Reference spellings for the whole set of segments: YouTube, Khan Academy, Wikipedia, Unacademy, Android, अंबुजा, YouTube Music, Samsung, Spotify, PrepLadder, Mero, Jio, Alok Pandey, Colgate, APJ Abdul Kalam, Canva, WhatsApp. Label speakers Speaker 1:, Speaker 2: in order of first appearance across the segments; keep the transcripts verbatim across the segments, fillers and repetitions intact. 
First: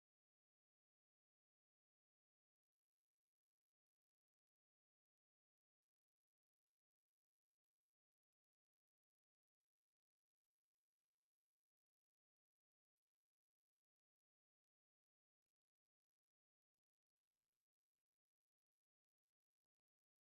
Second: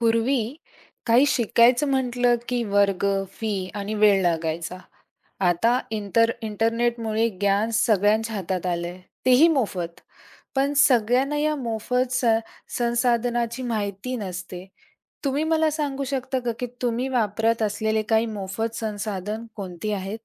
Speaker 1: पूर्वी काही शिकायचं म्हटलं की वर्ग, fee आणि वेळ लागायचा. आता इंटर इंटरनेटमुळे ज्ञान सगळ्यांच्या हातात आलंय. तेही मोफत. पण सगळ्यांना या मोफत स संसाधनाची माहिती नसते. तुम्ही मला सांगू शकता का, की तुम्ही वापरत असलेले काही मोफत संसाधन कोणती आहेत?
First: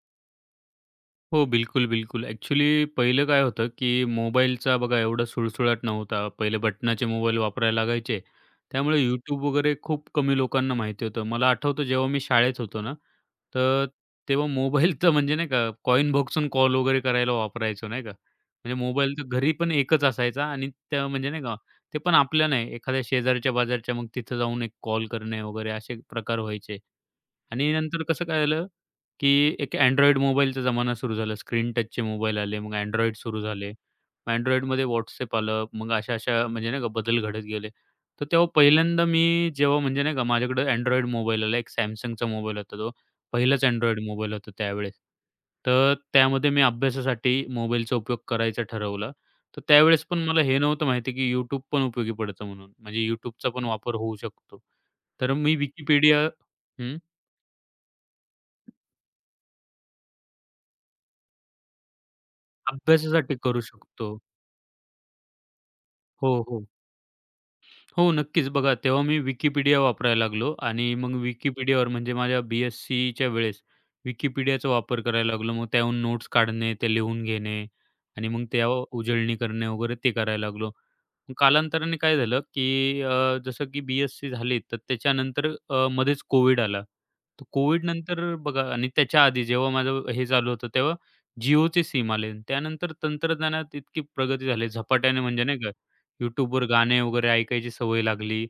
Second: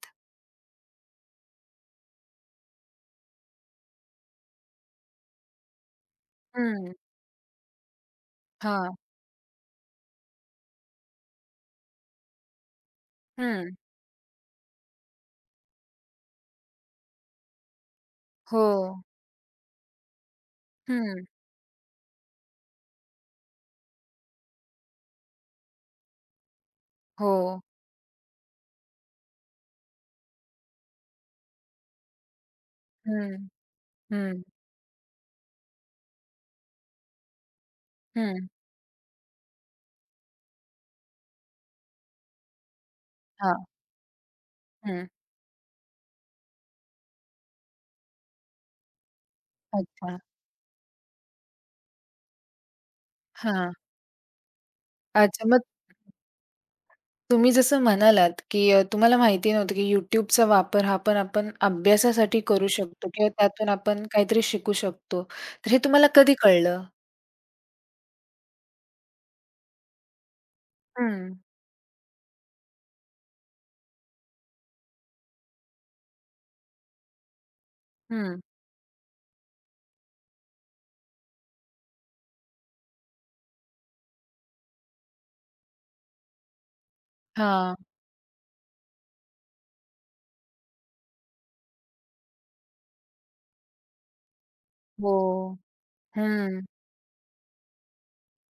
Speaker 2: हो, बिलकुल, बिलकुल. ॲक्चुअली पहिलं काय होतं, की मोबाईलचा बघा एवढा सुळसुळाट नव्हता. पहिले
Speaker 1: हं.
Speaker 2: बटनाचे मोबाईल वापरायला लागायचे.
Speaker 1: हां.
Speaker 2: त्यामुळे YouTube वगैरे खूप कमी लोकांना माहिती होतं. मला आठवतं जेव्हा मी शाळेत होतो ना,
Speaker 1: हं.
Speaker 2: तर तेव्हा मोबाईलचं म्हणजे नाही का कॉइन बॉक्सून कॉल वगैरे करायला वापरायचो नाही का.
Speaker 1: हो.
Speaker 2: म्हणजे मोबाईल तर घरी पण एकच असायचा आणि त्या
Speaker 1: हं.
Speaker 2: म्हणजे नाही का ते पण आपल्या नाही, एखाद्या शेजारच्या पाजारच्या मग तिथं जाऊन एक कॉल करणे वगैरे असे प्रकार व्हायचे.
Speaker 1: हो.
Speaker 2: आणि नंतर कसं काय झालं, की एक Android मोबाईलचा जमाना सुरू झाला. स्क्रीन टचचे मोबाईल आले. मग Android सुरू
Speaker 1: हं.
Speaker 2: झाले. मग
Speaker 1: हं.
Speaker 2: Androidमध्ये WhatsApp आलं. मग अशा-अशा म्हणजे नाही का बदल घडत गेले. तर
Speaker 1: हं.
Speaker 2: तेव्हा पहिल्यांदा मी जेव्हा म्हणजे नाही का माझ्याकडे Android मोबाईल आला. एक Samsungचा मोबाईल होता तो.
Speaker 1: हां.
Speaker 2: पहिलाच Android मोबाईल होता त्यावेळेस.
Speaker 1: हं.
Speaker 2: तर त्यामध्ये मी अभ्यासासाठी मोबाईलचा उपयोग करायचा ठरवला. तर त्यावेळेस
Speaker 1: अच्छा.
Speaker 2: पण मला हे नव्हतं माहिती, की YouTube पण उपयोगी पडतं म्हणून. म्हणजे YouTubeचा पण
Speaker 1: हां.
Speaker 2: वापर होऊ शकतो. तर
Speaker 1: अच्छा.
Speaker 2: मी
Speaker 1: मग
Speaker 2: Wikipedia
Speaker 1: तुम्ही जसं म्हणालात, की अ, तुम्हाला माहिती नव्हतं, की YouTubeचा वापर हा पण आपण अभ्यासासाठी करू शकतो किंवा
Speaker 2: अभ्यासासाठी करू
Speaker 1: त्यातून आपण
Speaker 2: शकतो.
Speaker 1: काहीतरी शिकू शकतो. तर हे तुम्हाला कधी
Speaker 2: हो, हो.
Speaker 1: कळलं?
Speaker 2: हो, नक्कीच. बघा तेव्हा मी Wikipedia वापरायला लागलो आणि मग
Speaker 1: हं,
Speaker 2: Wikipediaवर म्हणजे माझ्या बी-एस-सीच्या वेळेस Wikipediaचा वापर करायला लागलो. मग त्याहून नोट्स काढणे, ते लिहून घेणे आणि
Speaker 1: हं.
Speaker 2: मग त्यावर उजळणी करणे वगैरे ते करायला लागलो. मग कालांतराने काय झालं, की अ, जसं की बी-एससी झाली, तर त्याच्यानंतर अ, मध्येच कोविड आला. तर
Speaker 1: हां.
Speaker 2: कोविडनंतर बघा आणि त्याच्या आधी जेव्हा माझं हे चालू होतं, तेव्हा Jioचे सिम आले. आणि त्यानंतर तंत्रज्ञानात इतकी प्रगती झाली
Speaker 1: हो.
Speaker 2: झपाट्याने म्हणजे नाही का,
Speaker 1: हं.
Speaker 2: YouTubeवर गाणे वगैरे ऐकायची सवय लागली.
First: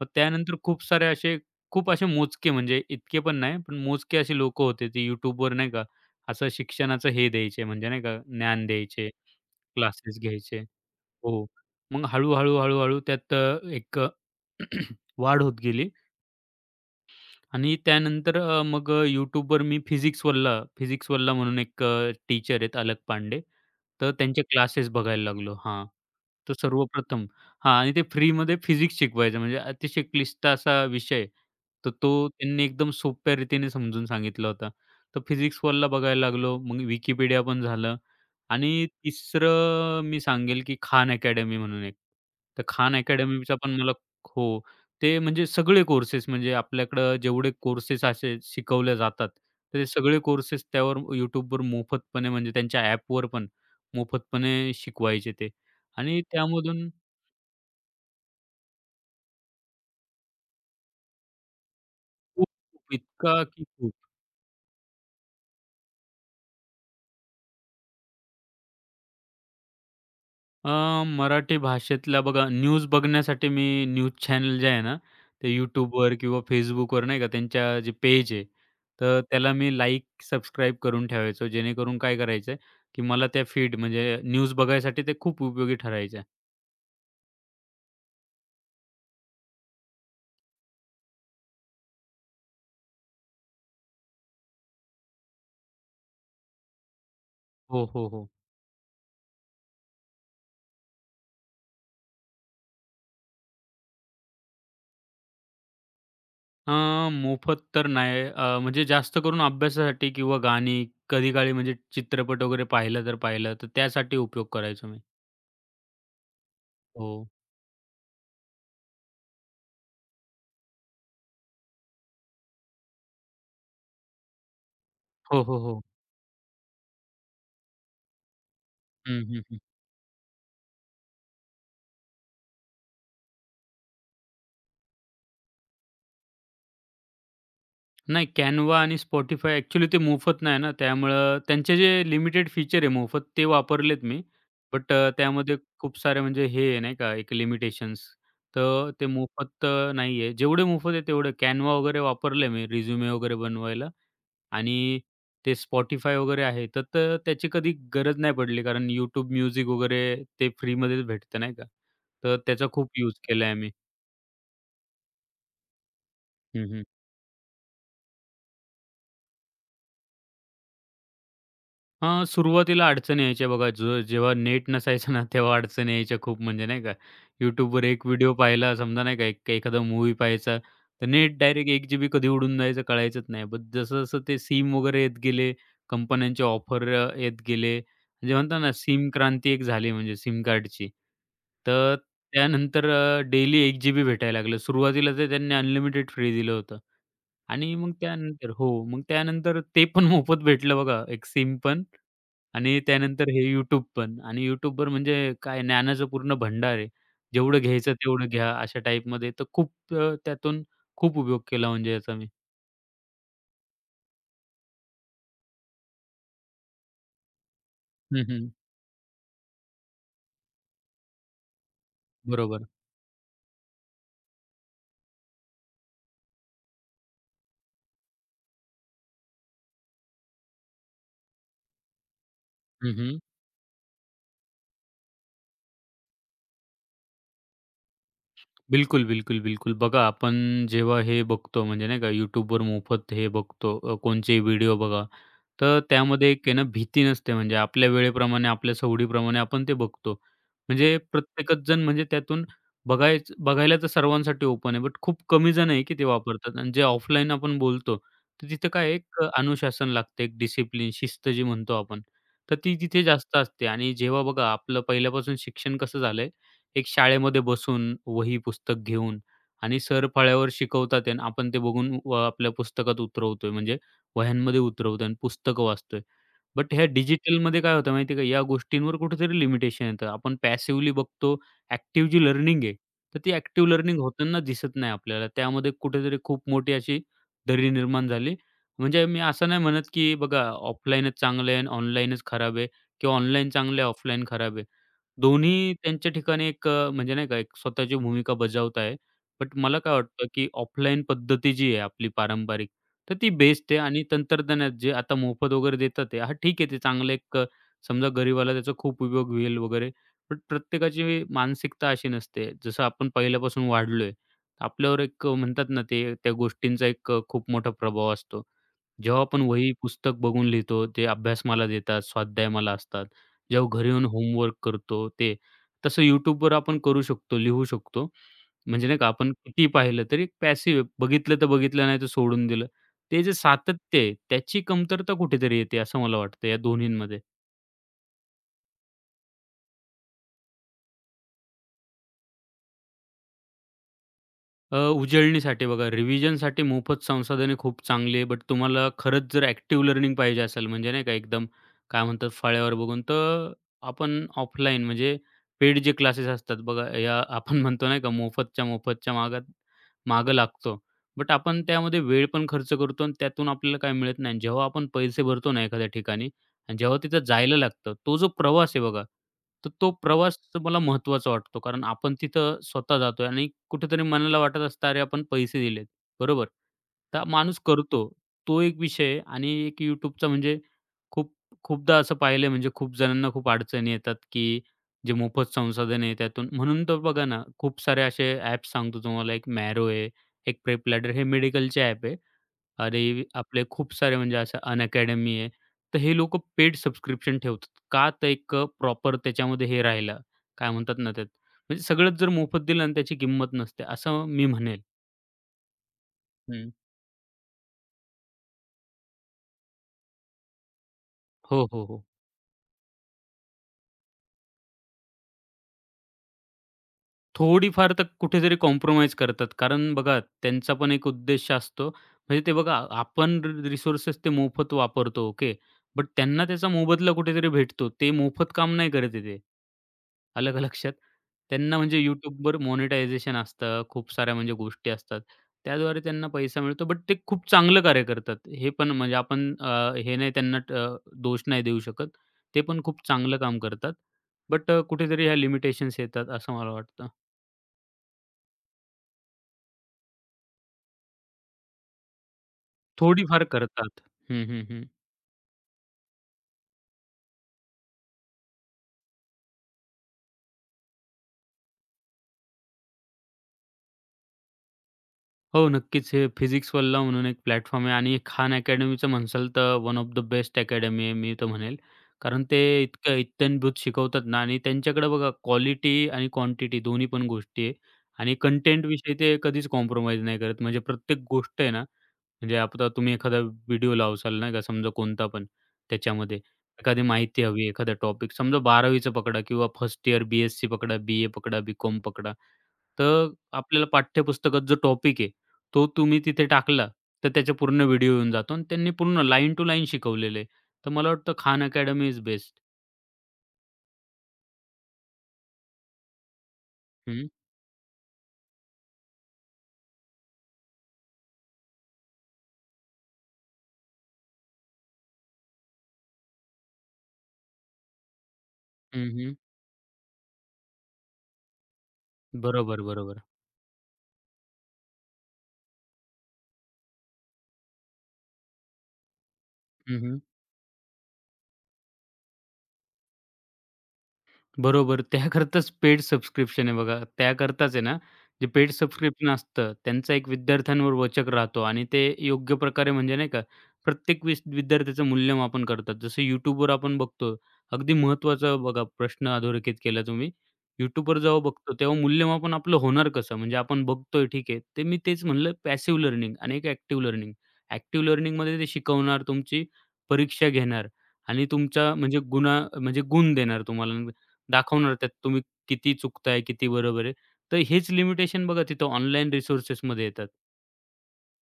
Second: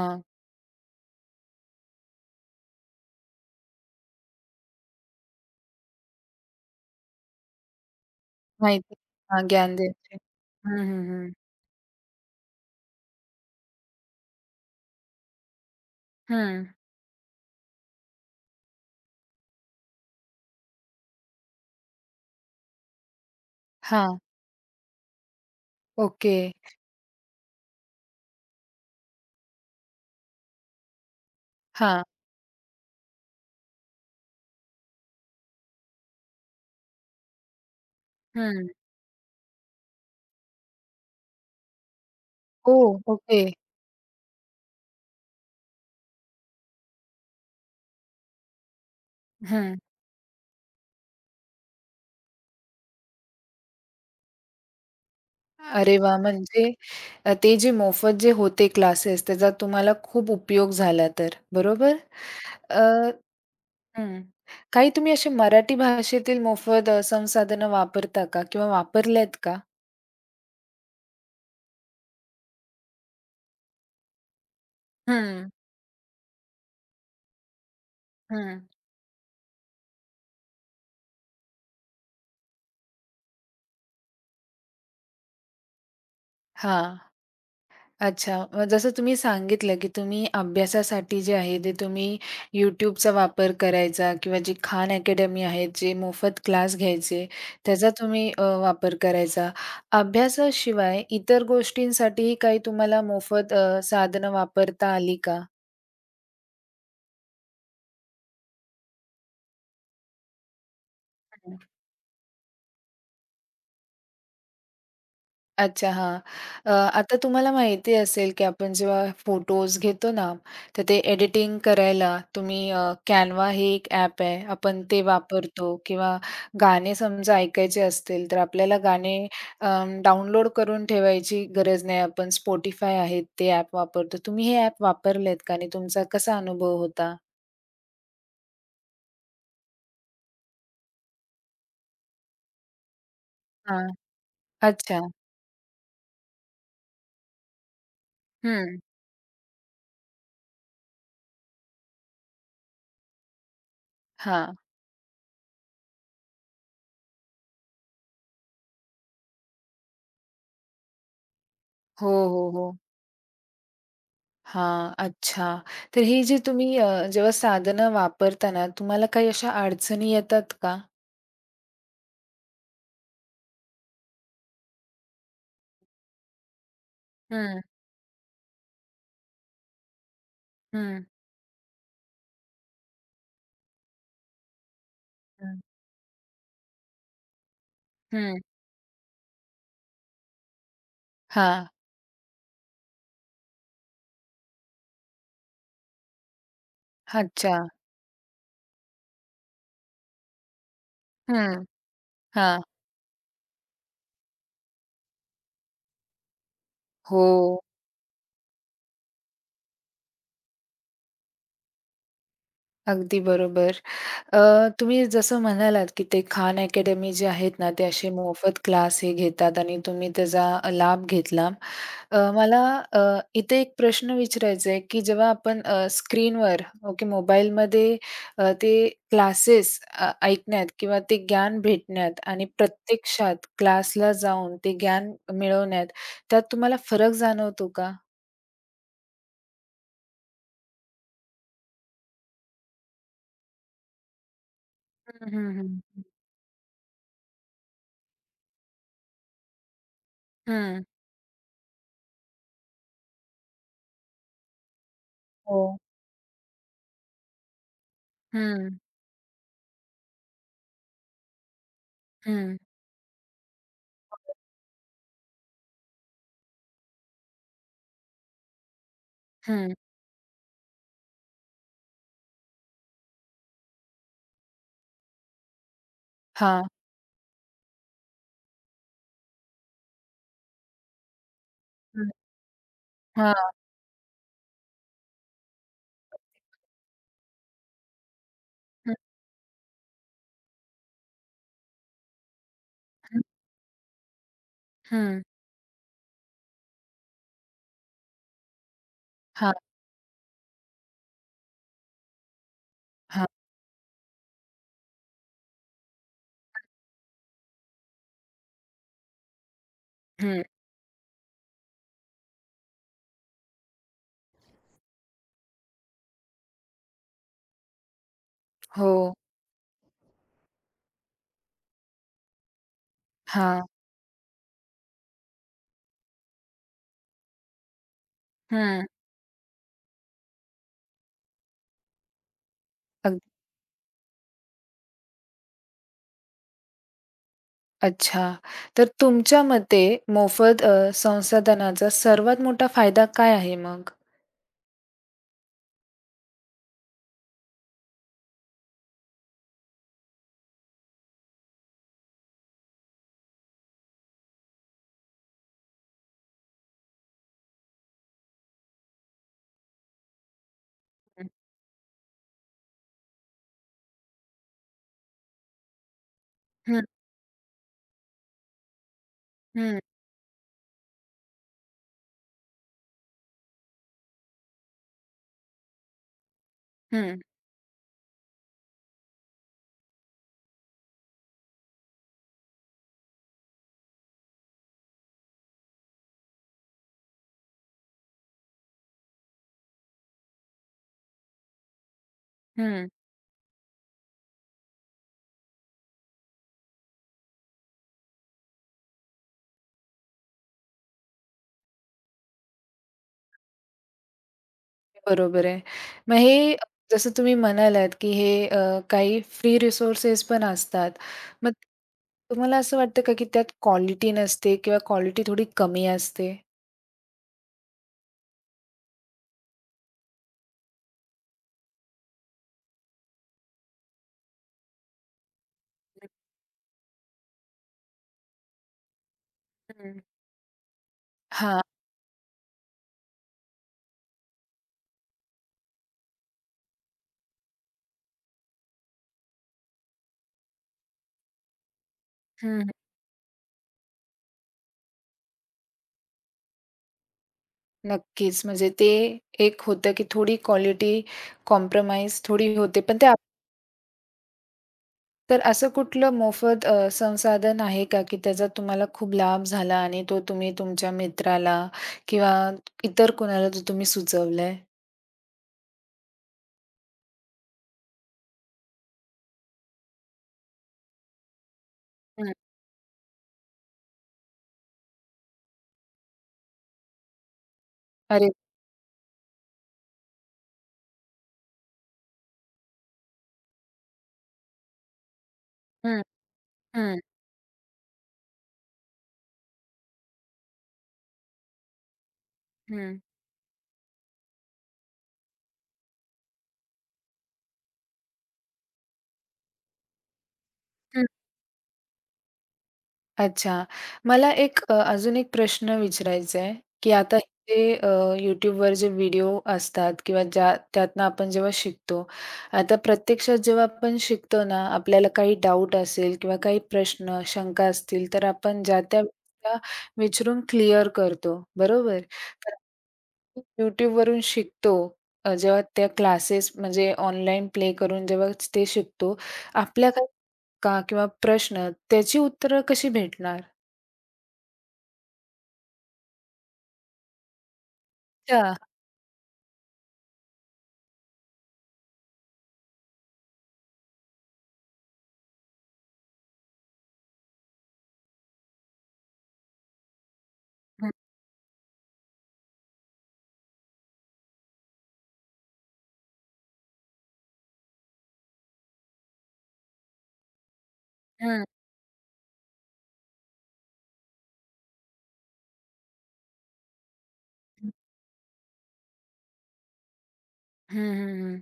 Speaker 2: मग त्यानंतर खूप सारे असे खूप असे मोजके म्हणजे इतके पण नाही, पण मोजके असे लोकं होते, ते YouTubeवर नाही का, असं शिक्षणाचं हे द्यायचे म्हणजे नाही का, ज्ञान
Speaker 1: माहिती.
Speaker 2: द्यायचे,
Speaker 1: हां, ज्ञान द्यायचे.
Speaker 2: क्लासेस घ्यायचे.
Speaker 1: हं, हं, हं.
Speaker 2: हो. मग हळू-हळू, हळूहळू त्यात अ, एक अ, वाढ होत गेली
Speaker 1: हं.
Speaker 2: आणि त्यानंतर अ, मग अ, YouTubeवर मी फिजिक्स वल्ला फिजिक्स वल्ला म्हणून एक टीचर आहेत अलक पांडे. तर
Speaker 1: हां.
Speaker 2: त्यांचे क्लासेस बघायला लागलो. हां.
Speaker 1: ओके.
Speaker 2: तर सर्वप्रथम हां आणि ते फ्रीमध्ये फिजिक्स शिकवायचे म्हणजे अतिशय क्लिष्ट असा विषय. तर
Speaker 1: हां.
Speaker 2: तो त्यांनी एकदम सोप्या रीतीने समजून सांगितला होता. तर फिजिक्स वल्ला बघायला लागलो. मग Wikipedia पण झालं.
Speaker 1: हं.
Speaker 2: आणि तिसरं मी सांगेल, की खान अकॅडमी म्हणून एक. तर
Speaker 1: ओह!
Speaker 2: खान
Speaker 1: ओके.
Speaker 2: अकॅडमीचा पण मला हो. ते म्हणजे सगळे कोर्सेस म्हणजे आपल्याकडं जेवढे कोर्सेस असे शिकवले जातात,
Speaker 1: हं.
Speaker 2: तर ते सगळे कोर्सेस त्यावर YouTubeवर मोफतपणे म्हणजे त्यांच्या ॲपवर पण मोफतपणे शिकवायचे ते.
Speaker 1: अरे वाह!
Speaker 2: आणि
Speaker 1: म्हणजे
Speaker 2: त्यामधून
Speaker 1: अ, ते जे मोफत जे होते क्लासेस त्याचा तुम्हाला खूप उपयोग झाला तर, बरोबर? अ
Speaker 2: खूप इतका की खूप.
Speaker 1: हं. काही तुम्ही असे मराठी भाषेतील मोफत अ, संसाधनं वापरता का? किंवा वापरल्यात का?
Speaker 2: अ, मराठी भाषेतल्या बघा न्यूज बघण्यासाठी मी न्यूज चॅनल जे आहे ना, ते
Speaker 1: हं,
Speaker 2: YouTubeवर किंवा Facebookवर नाही का त्यांच्या जे पेज आहे,
Speaker 1: हं.
Speaker 2: तर त्याला मी लाईक, सबस्क्राईब करून ठेवायचो. जेणेकरून काय करायचं, की मला त्या फीड म्हणजे न्यूज बघायसाठी ते खूप उपयोगी ठरायच्या.
Speaker 1: हां. अच्छा. मग जसं तुम्ही सांगितलं, की तुम्ही अभ्यासासाठी जे आहे ते तुम्ही YouTubeचा वापर करायचा किंवा जी खान अकॅडमी आहे, जे मोफत क्लास घ्यायचे,
Speaker 2: हो,
Speaker 1: त्याचा
Speaker 2: हो,
Speaker 1: तुम्ही
Speaker 2: हो.
Speaker 1: अ, वापर करायचा. अभ्यासाशिवाय इतर गोष्टींसाठीही काही तुम्हाला मोफत अ, साधनं वापरता आली का?
Speaker 2: अ, मोफत तर नाही. अ, म्हणजे जास्त करून अभ्यासासाठी किंवा गाणी, कधी-काळी म्हणजे चित्रपट वगैरे पाहिलं तर पाहिलं, तर त्यासाठी उपयोग करायचो मी.
Speaker 1: अच्छा, हां. अ,
Speaker 2: हो.
Speaker 1: आता तुम्हाला माहिती असेल, की आपण जेव्हा फोटोज घेतो ना, तर ते एडिटिंग करायला तुम्ही अ, Canva हे एक ॲप आहे. आपण ते
Speaker 2: हो, हो,
Speaker 1: वापरतो
Speaker 2: हो.
Speaker 1: किंवा गाणे समजा ऐकायचे असतील, तर आपल्याला गाणे
Speaker 2: हं, हं, हं.
Speaker 1: अं, डाउनलोड करून ठेवायची गरज नाही. आपण Spotify आहे, ते ॲप वापरतो. तुम्ही हे ॲप वापरलेत का आणि तुमचा कसा अनुभव होता?
Speaker 2: नाही Canva आणि Spotify ॲक्चुअली ते मोफत नाही ना, त्यामुळं त्यांचे जे लिमिटेड फीचर आहे मोफत ते
Speaker 1: हां.
Speaker 2: वापरलेत मी. बट
Speaker 1: अच्छा.
Speaker 2: अ, त्यामध्ये खूप सारे म्हणजे हे आहे नाही का एक लिमिटेशन्स.
Speaker 1: हं.
Speaker 2: तर ते मोफत अ, नाही आहे. जेवढे मोफत आहे तेवढे Canva वगैरे वापरले मी रिझ्युमे वगैरे बनवायला
Speaker 1: हां.
Speaker 2: आणि ते Spotify वगैरे आहे. तर तर त्याची कधी गरज नाही पडली कारण YouTube म्युझिक वगैरे ते फ्रीमध्येच भेटतं नाही का.
Speaker 1: हो,
Speaker 2: तर
Speaker 1: हो,
Speaker 2: त्याचा
Speaker 1: हो.
Speaker 2: खूप यूज केलाय मी.
Speaker 1: हां, अच्छा. तर हे जे तुम्ही
Speaker 2: हं,
Speaker 1: अ, जेव्हा साधनं वापरता ना, तुम्हाला काही अशा अडचणी येतात का?
Speaker 2: हां, सुरुवातीला अडचणी यायच्या बघा. ज जेव्हा नेट नसायचं ना, तेव्हा अडचणी यायच्या खूप म्हणजे नाही का.
Speaker 1: हं,
Speaker 2: YouTubeवर एक व्हिडिओ पाहिला समजा नाही का, एक एखादा मूव्ही पाहायचा,
Speaker 1: हं,
Speaker 2: तर नेट डायरेक्ट एक जीबी कधी उडून जायचं कळायचंच नाही. पण जसं-जसं ते सिम वगैरे येत गेले,
Speaker 1: हं,
Speaker 2: कंपन्यांचे ऑफर येत गेले, म्हणजे
Speaker 1: हं.
Speaker 2: म्हणतात ना सिम क्रांती एक झाली म्हणजे सिम कार्डची.
Speaker 1: हां,
Speaker 2: तर त्यानंतर अ, डेली एक जीबी भेटायला लागलं. सुरुवातीला तर त्यांनी अनलिमिटेड फ्री दिलं होतं.
Speaker 1: अच्छा.
Speaker 2: आणि मग त्यानंतर हो, मग त्यानंतर ते पण मोफत भेटलं बघा. एक सिम
Speaker 1: हं.
Speaker 2: पण
Speaker 1: हां,
Speaker 2: आणि त्यानंतर हे YouTube पण आणि YouTubeवर म्हणजे काय ज्ञानाचं पूर्ण भंडार आहे. जेवढं
Speaker 1: हो,
Speaker 2: घ्यायचं तेवढं घ्या अशा टाईपमध्ये. तर खूप अ, त्यातून खूप उपयोग केला म्हणजे याचा मी.
Speaker 1: अगदी बरोबर. अ, तुम्ही जसं म्हणालात, की ते खान अकॅडमी जे आहेत ना, ते असे
Speaker 2: हं, हं.
Speaker 1: मोफत क्लास हे घेतात आणि तुम्ही त्याचा लाभ घेतला. अ, मला
Speaker 2: बरोबर.
Speaker 1: अ, इथे एक प्रश्न विचारायचा आहे, की जेव्हा आपण अ, स्क्रीनवर ओके मोबाईलमध्ये अ, ते क्लासेस अ, ऐकण्यात किंवा ते ज्ञान भेटण्यात आणि
Speaker 2: हं, हं.
Speaker 1: प्रत्यक्षात क्लासला जाऊन ते ज्ञान मिळवण्यात, त्यात तुम्हाला फरक जाणवतो का?
Speaker 2: बिलकुल, बिलकुल, बिलकुल. बघा आपण जेव्हा हे बघतो म्हणजे नाही का YouTubeवर मोफत हे बघतो अ, कोणचेही व्हिडिओ बघा,
Speaker 1: हं, हं,
Speaker 2: तर
Speaker 1: हं.
Speaker 2: त्यामध्ये एक आहे ना भीती नसते म्हणजे आपल्या वेळेप्रमाणे, आपल्या सवडीप्रमाणे आपण ते बघतो.
Speaker 1: हं.
Speaker 2: म्हणजे प्रत्येकच जण म्हणजे त्यातून बघायच बघायला तर सर्वांसाठी ओपन आहे, बट खूप कमी जण
Speaker 1: हो.
Speaker 2: आहे की ते वापरतात आणि जे ऑफलाईन आपण बोलतो, तर तिथं
Speaker 1: हं,
Speaker 2: काय एक अनुशासन लागते, एक डिसिप्लिन, शिस्त जी म्हणतो आपण, तर
Speaker 1: हं,
Speaker 2: ती तिथे जास्त असते आणि जेव्हा बघा आपलं पहिल्यापासून शिक्षण कसं झालंय एक शाळेमध्ये बसून, वही, पुस्तक घेऊन
Speaker 1: हं.
Speaker 2: आणि सर फळ्यावर शिकवतात आहे आणि आपण ते बघून व आपल्या पुस्तकात उतरवतोय, म्हणजे वह्यांमध्ये उतरवतोय आणि पुस्तकं वाचतोय.
Speaker 1: हां.
Speaker 2: बट ह्या डिजिटलमध्ये काय होतं माहिती आहे का, या गोष्टींवर कुठेतरी लिमिटेशन येतं. आपण पॅसिव्हली बघतो, ॲक्टिव्ह
Speaker 1: हं.
Speaker 2: जी लर्निंग आहे, तर ती
Speaker 1: हां.
Speaker 2: ॲक्टिव्ह लर्निंग होताना दिसत नाही आपल्याला. त्यामध्ये कुठेतरी खूप मोठी अशी दरी निर्माण झाली.
Speaker 1: हं,
Speaker 2: म्हणजे मी असं नाही म्हणत, की बघा ऑफलाईनच चांगलं आहे आणि ऑनलाईनच खराब आहे किंवा
Speaker 1: हं.
Speaker 2: ऑनलाईन चांगलं आहे, ऑफलाईन खराब आहे.
Speaker 1: हं.
Speaker 2: दोन्ही त्यांच्या ठिकाणी एक अ, म्हणजे नाही का एक स्वतःची भूमिका बजावत आहे.
Speaker 1: हां,
Speaker 2: बट मला काय वाटतं, की ऑफलाईन पद्धती जी आहे आपली पारंपरिक, तर
Speaker 1: हां.
Speaker 2: ती बेस्ट आहे आणि तंत्रज्ञानात जे आता मोफत वगैरे देतात आहे, हां ठीक आहे ते चांगलं एक अ, समजा गरीबाला त्याचा खूप उपयोग होईल वगैरे. पण
Speaker 1: हं.
Speaker 2: प्रत्येकाची मानसिकता अशी नसते. जसं आपण पहिल्यापासून वाढलोय, आपल्यावर एक अ, म्हणतात ना, ते त्या गोष्टींचा एक अ, खूप मोठा प्रभाव असतो.
Speaker 1: हो.
Speaker 2: जेव्हा आपण वही, पुस्तक बघून लिहितो, ते अभ्यास मला देतात, स्वाध्याय मला असतात.
Speaker 1: हां.
Speaker 2: जेव्हा घरी येऊन होमवर्क करतो ते. तसं YouTubeवर आपण करू शकतो, लिहू शकतो.
Speaker 1: हं.
Speaker 2: म्हणजे नाही का आपण किती पाहिलं तरी एक पॅसिव्ह बघितलं तर बघितलं, नाही तर सोडून दिलं.
Speaker 1: अग
Speaker 2: ते जे सातत्य आहे, त्याची कमतरता कुठेतरी येते असं मला वाटतं या दोन्हींमध्ये.
Speaker 1: अच्छा. तर तुमच्या मते मोफत अ, संसाधनाचा सर्वात मोठा फायदा काय आहे मग?
Speaker 2: अ, उजळणीसाठी बघा रिव्हिजनसाठी मोफत संसाधने खूप चांगली आहे. बट तुम्हाला खरंच जर ॲक्टिव्ह लर्निंग पाहिजे असेल म्हणजे नाही का एकदम काय म्हणतात फळ्यावर बघून, तर आपण ऑफलाईन म्हणजे पेड जे क्लासेस असतात बघा या आपण म्हणतो नाही का मोफतच्या मोफतच्या मागात मागं लागतो.
Speaker 1: हं,
Speaker 2: बट आपण त्यामध्ये वेळ पण खर्च करतो आणि त्यातून आपल्याला काय मिळत नाही. जेव्हा आपण पैसे भरतो ना एखाद्या ठिकाणी आणि
Speaker 1: हं,
Speaker 2: जेव्हा तिथं जायला लागतं, तो जो प्रवास आहे बघा तर
Speaker 1: हं,
Speaker 2: तो प्रवास मला महत्त्वाचा वाटतो. कारण आपण तिथं स्वतः जातोय आणि कुठेतरी मनाला वाटत असतं, "अरे, आपण पैसे दिलेत." बरोबर?
Speaker 1: हं,
Speaker 2: तर माणूस करतो. तो एक विषय आहे आणि एक YouTubeचा म्हणजे खूप खूपदा असं पाहिलंय म्हणजे खूप जणांना खूप अडचणी येतात, की जे मोफत संसाधन आहे त्यातून म्हणून तर बघा ना, खूप सारे असे ॲप्स सांगतो तुम्हाला. एक Mero आहे, एक PrepLadder हे मेडिकलचे ॲप आहे.
Speaker 1: हं.
Speaker 2: अरे, आपले खूप सारे म्हणजे असं अनअकॅडमी आहे. तर हे लोकं पेड सबस्क्रिप्शन ठेवतात. का तर एक अ, प्रॉपर त्याच्यामध्ये हे राहिलं, काय म्हणतात ना त्यात म्हणजे सगळंच जर मोफत दिलं ना त्याची किंमत नसते, असं मी म्हणेल.
Speaker 1: बरोबर आहे. मग हे
Speaker 2: हं.
Speaker 1: जसं तुम्ही म्हणालात, की हे अ, काही फ्री रिसोर्सेस पण असतात. मग
Speaker 2: हो, हो, हो.
Speaker 1: तुम्हाला असं वाटतं का, की त्यात क्वालिटी नसते किंवा क्वालिटी थोडी कमी असते?
Speaker 2: थोडीफार तर कुठेतरी कॉम्प्रोमाईज करतात. कारण बघा त्यांचा पण एक उद्देश असतो. म्हणजे ते बघा आपण रिसोर्सेस ते मोफत वापरतो, ओके. बट
Speaker 1: हं,
Speaker 2: त्यांना त्याचा मोबदला कुठेतरी भेटतो. ते मोफत काम नाही करत आहे ते.
Speaker 1: हं.
Speaker 2: आलं का लक्षात?
Speaker 1: हां.
Speaker 2: त्यांना म्हणजे YouTubeवर मोनेटायझेशन असतं, खूप साऱ्या म्हणजे गोष्टी असतात. त्याद्वारे त्यांना पैसा मिळतो, बट ते खूप चांगलं कार्य करतात. हे पण म्हणजे आपण अ, हे नाही त्यांना ट- अ, दोष नाही देऊ शकत. ते
Speaker 1: हं.
Speaker 2: पण खूप चांगलं काम करतात. बट कुठेतरी ह्या लिमिटेशन्स येतात असं मला वाटतं.
Speaker 1: नक्कीच. म्हणजे ते एक होतं, की थोडी क्वालिटी कॉम्प्रोमाईज थोडी होते. पण ते आप-
Speaker 2: थोडीफार करतात. हं, हं, हं.
Speaker 1: तर असं कुठलं मोफत अ, संसाधन आहे का, की त्याचा तुम्हाला खूप लाभ झाला आणि तो तुम्ही तुमच्या मित्राला किंवा इतर कोणाला तो तुम्ही सुचवलाय?
Speaker 2: हो, नक्कीच. हे फिजिक्स वल्ला म्हणून एक प्लॅटफॉर्म आहे आणि खान अकॅडमीचं म्हणसाल तर one of the best academy आहे मी तर म्हणेल.
Speaker 1: हं.
Speaker 2: कारण ते इतकं इत्थंभूत शिकवतात ना आणि त्यांच्याकडे बघा क्वालिटी आणि क्वांटिटी दोन्ही पण गोष्टी आहे
Speaker 1: अरे
Speaker 2: आणि कंटेंटविषयी ते कधीच कॉम्प्रोमाईज नाही करत. म्हणजे प्रत्येक गोष्ट आहे ना, म्हणजे आता तुम्ही एखादा व्हिडिओ लावसाल नाही का समजा कोणता पण
Speaker 1: हं,
Speaker 2: त्याच्यामध्ये
Speaker 1: हं,
Speaker 2: एखादी माहिती हवी एखादा टॉपिक समजा 12वीचं पकडा किंवा फर्स्ट इयर बी-एससी पकडा, बी-ए पकडा, बी-कॉम पकडा.
Speaker 1: हं,
Speaker 2: तर आपल्याला पाठ्यपुस्तकात जो टॉपिक आहे, तो तुम्ही तिथे टाकला, तर त्याचे पूर्ण व्हिडिओ येऊन जातो आणि त्यांनी पूर्ण लाईन टू लाईन शिकवलेले आहे. तर मला वाटतं खान अकॅडमी इज बेस्ट.
Speaker 1: अच्छा. मला एक अ, अजून एक प्रश्न विचारायचा आहे, की आता
Speaker 2: हं,
Speaker 1: जे अ, YouTubeवर जे व्हिडिओ असतात किंवा ज्या त्यातनं आपण जेव्हा शिकतो, आता प्रत्यक्षात जेव्हा आपण शिकतो ना, आपल्याला काही डाऊट असेल किंवा काही प्रश्न, शंका असतील, तर आपण ज्या त्या
Speaker 2: हं, हं.
Speaker 1: त्या विचारून क्लिअर करतो, बरोबर? तर
Speaker 2: बरोबर, बरोबर.
Speaker 1: YouTubeवरून शिकतो, अ, जेव्हा त्या क्लासेस म्हणजे ऑनलाईन प्ले करून जेव्हा ते शिकतो, आपल्या
Speaker 2: हं, हं.
Speaker 1: का किंवा प्रश्न त्याची उत्तरं कशी भेटणार?
Speaker 2: बरोबर. त्याकरताच पेड सबस्क्रिप्शन आहे बघा. त्याकरताच आहे ना, जे
Speaker 1: अच्छा.
Speaker 2: पेड सबस्क्रिप्शन असतं त्यांचा एक विद्यार्थ्यांवर वचक राहतो आणि ते योग्य प्रकारे म्हणजे नाही का, प्रत्येक विस विद्यार्थ्याचं मूल्यमापन करतात. जसं YouTubeवर आपण बघतो, अगदी महत्त्वाचा बघा प्रश्न अधोरेखित केला तुम्ही.
Speaker 1: हं,
Speaker 2: YouTubeवर जेव्हा बघतो तेव्हा मूल्यमापन आपलं होणार कसं? म्हणजे आपण बघतोय ठीक आहे. ते मी तेच म्हणलं पॅसिव्ह लर्निंग आणि एक ॲक्टिव्ह लर्निंग. ॲक्टिव्ह लर्निंगमध्ये ते शिकवणार, तुमची परीक्षा घेणार
Speaker 1: हं.
Speaker 2: आणि तुमच्या म्हणजे गुणा म्हणजे गुण देणार तुम्हाला. दाखवणार त्यात तुम्ही किती चुकताय, किती बरोबर आहे. तर हेच लिमिटेशन बघा तिथं ऑनलाईन रिसोर्सेसमध्ये येतात,
Speaker 1: हं, हं, हं.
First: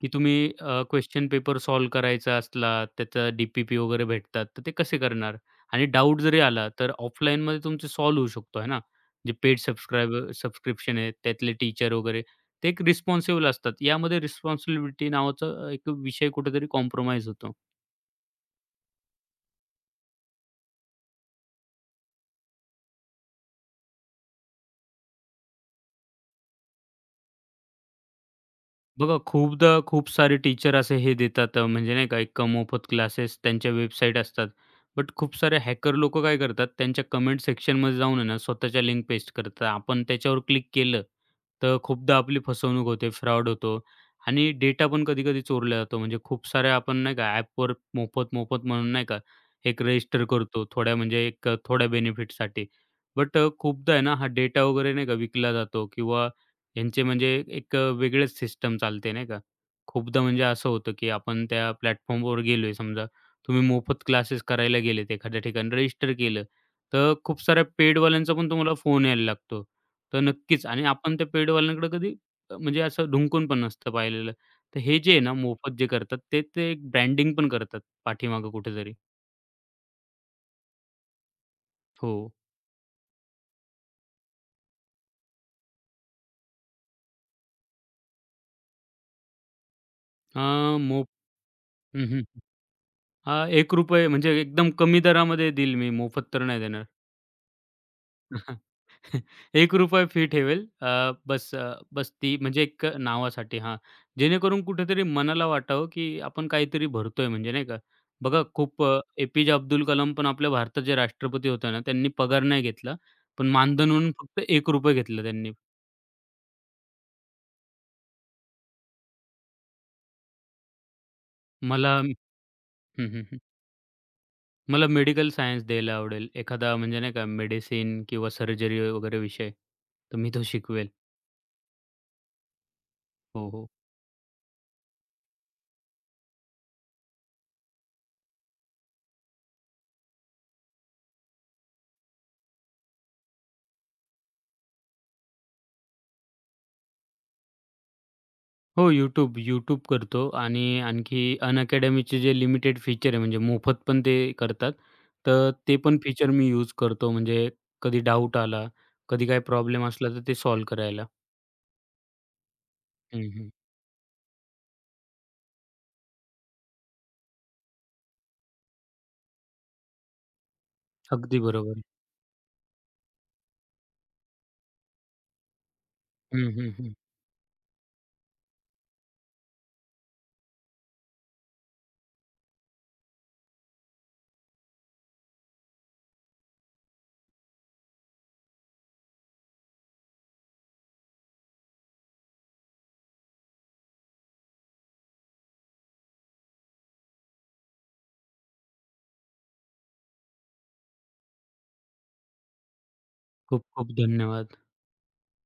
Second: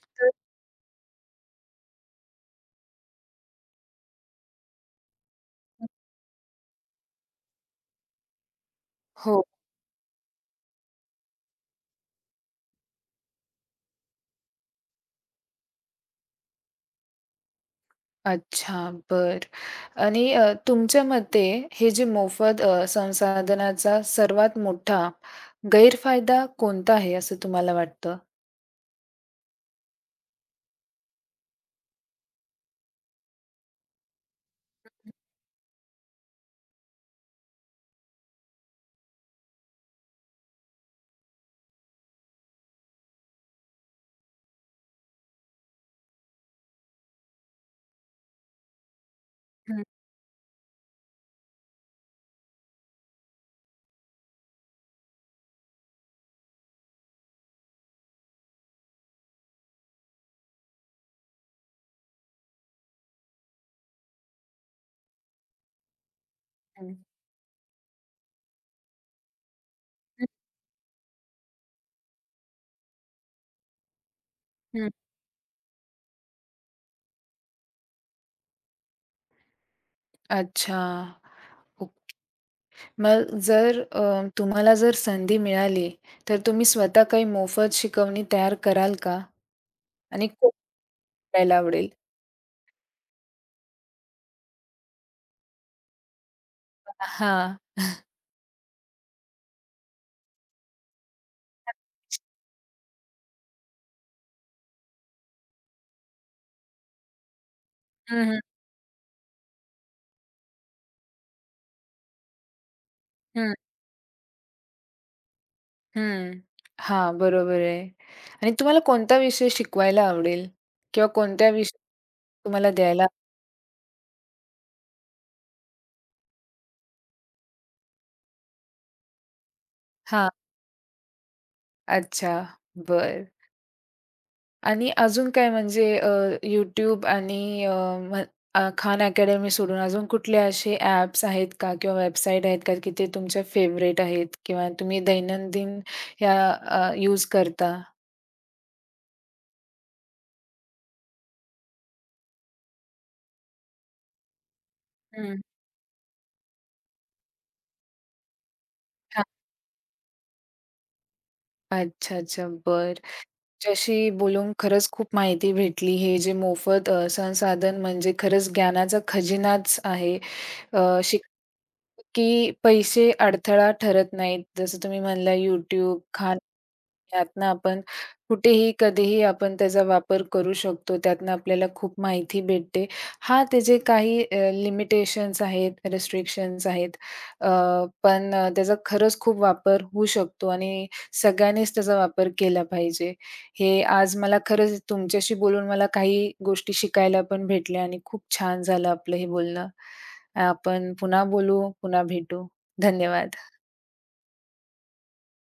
Speaker 2: की
Speaker 1: तर
Speaker 2: तुम्ही अ, क्वेश्चन पेपर सॉल्व्ह करायचा असला, त्याचा डी-पी-पी वगैरे भेटतात, तर ते कसे करणार? आणि डाउट जरी आला, तर ऑफलाईनमध्ये तुमचे सॉल्व्ह होऊ शकतो आहे ना. जे
Speaker 1: हो.
Speaker 2: पेड सबस्क्रायबर सबस्क्रिप्शन आहे, त्यातले टीचर वगैरे, ते एक रिस्पॉन्सिबल असतात. यामध्ये रिस्पॉन्सिबिलिटी नावाचा अ, एक विषय कुठेतरी कॉम्प्रोमाईज होतो.
Speaker 1: अच्छा, बरं. आणि अ, तुमच्या मते हे जे मोफत अ, संसाधनाचा सर्वात मोठा गैरफायदा कोणता आहे असं तुम्हाला वाटतं?
Speaker 2: बघा खूपदा खूप सारे टीचर असे हे देतात अ, म्हणजे नाही का एक मोफत क्लासेस त्यांच्या वेबसाईट असतात. बट खूप सारे हॅकर लोकं काय करतात त्यांच्या कमेंट सेक्शनमध्ये जाऊन आहे ना स्वतःच्या लिंक पेस्ट करतात. आपण त्याच्यावर क्लिक केलं, तर खूपदा आपली फसवणूक होते, फ्रॉड होतो आणि डेटा पण कधी-कधी चोरला जातो. म्हणजे खूप साऱ्या आपण नाही का ॲपवर मोफत-मोफत म्हणून नाही का
Speaker 1: हं,
Speaker 2: एक रजिस्टर करतो थोड्या म्हणजे एक अ, थोड्या बेनिफिटसाठी. बट खूपदा आहे ना हा डेटा वगैरे नाही का विकला जातो किंवा यांचे म्हणजे एक अ, वेगळेच सिस्टम चालते नाही का. खूपदा म्हणजे असं होतं, की आपण त्या प्लॅटफॉर्मवर गेलोय समजा तुम्ही मोफत क्लासेस करायला गेलेत एखाद्या ठिकाणी रजिस्टर केलं,
Speaker 1: हं.
Speaker 2: तर खूप साऱ्या पेडवाल्यांचा पण तुम्हाला फोन यायला लागतो. तर
Speaker 1: हं,
Speaker 2: नक्कीच आणि आपण त्या पेडवाल्यांकडे कधी अ, म्हणजे असं ढुंकून पण नसतं पाहिलेलं. तर
Speaker 1: हं.
Speaker 2: हे जे आहे ना मोफत जे करतात ते ते एक ब्रँडिंग पण करतात पाठीमागे कुठेतरी.
Speaker 1: अच्छा. ओक
Speaker 2: हो.
Speaker 1: मग जर अ, तुम्हाला जर संधी मिळाली, तर तुम्ही स्वतः काही मोफत शिकवणी तयार कराल का? आणि
Speaker 2: अ,
Speaker 1: कोण
Speaker 2: मोफ
Speaker 1: करायला आवडेल?
Speaker 2: हं, हं. अ, ₹एक रुपया म्हणजे एकदम कमी दरामध्ये देईल मी मोफत तर नाही देणार.
Speaker 1: हां.
Speaker 2: ₹एक रुपया फी ठेवेल. अ, बस अ, बस ती म्हणजे एक नावासाठी हां. जेणेकरून कुठेतरी मनाला वाटावं, की आपण काहीतरी भरतोय म्हणजे नाही का.
Speaker 1: हं, हं.
Speaker 2: बघा खूप अ, एपीजे अब्दुल कलाम पण आपल्या भारताचे राष्ट्रपती होते ना, त्यांनी पगार नाही घेतला. पण
Speaker 1: हं,
Speaker 2: मानधन म्हणून फक्त ₹एक रुपया घेतलं त्यांनी.
Speaker 1: हं. हां, बरोबर आहे. आणि तुम्हाला कोणता विषय शिकवायला आवडेल? किंवा कोणत्या विषय
Speaker 2: मला
Speaker 1: तुम्हाला द्यायला
Speaker 2: हं, हं, हं. मला मेडिकल सायन्स द्यायला आवडेल. एखादा म्हणजे नाही का मेडिसिन किंवा सर्जरी वगैरे विषय. तर
Speaker 1: हां,
Speaker 2: मी तो शिकवेल.
Speaker 1: अच्छा, बरं.
Speaker 2: हो, हो.
Speaker 1: आणि अजून काय म्हणजे अ, YouTube आणि अ, म्ह अ, खान अकॅडमी सोडून अजून कुठले असे ॲप्स आहेत का किंवा वेबसाईट आहेत का, की ते तुमच्या फेव्हरेट आहेत किंवा तुम्ही दैनंदिन ह्या अ, यूज करता?
Speaker 2: हो, YouTube. YouTube करतो आणि आणखी अनअकॅडमीचे जे लिमिटेड फीचर आहे, म्हणजे मोफत पण ते करतात.
Speaker 1: हं.
Speaker 2: तर ते पण फीचर मी यूज करतो. म्हणजे कधी डाऊट आला,
Speaker 1: हां,
Speaker 2: कधी काही प्रॉब्लेम असला तर ते सॉल्व्ह करायला.
Speaker 1: अच्छा, अच्छा, बरं.
Speaker 2: हं, हं.
Speaker 1: तुमच्याशी बोलून खरंच खूप माहिती भेटली. हे जे मोफत अ, संसाधन म्हणजे खरंच ज्ञानाचा खजिनाच आहे. अ,
Speaker 2: अगदी
Speaker 1: शिकलं
Speaker 2: बरोबर.
Speaker 1: की पैसे अडथळा ठरत नाहीत. जसं तुम्ही म्हणला यूट्यूब खाणं
Speaker 2: हं, हं, हं.
Speaker 1: त्यातनं आपण कुठेही, कधीही आपण त्याचा वापर करू शकतो. त्यातनं आपल्याला खूप माहिती भेटते. हां, त्याचे काही अ, लिमिटेशन्स आहेत, रिस्ट्रिक्शन्स आहेत. अ, पण अ, त्याचा खरंच खूप वापर होऊ शकतो आणि सगळ्यांनीच त्याचा वापर केला पाहिजे. हे आज मला खरंच तुमच्याशी बोलून मला काही गोष्टी शिकायला पण भेटल्या आणि खूप छान झालं आपलं हे बोलणं. आपण पुन्हा बोलू, पुन्हा भेटू. धन्यवाद.
Speaker 2: खूप खूप धन्यवाद.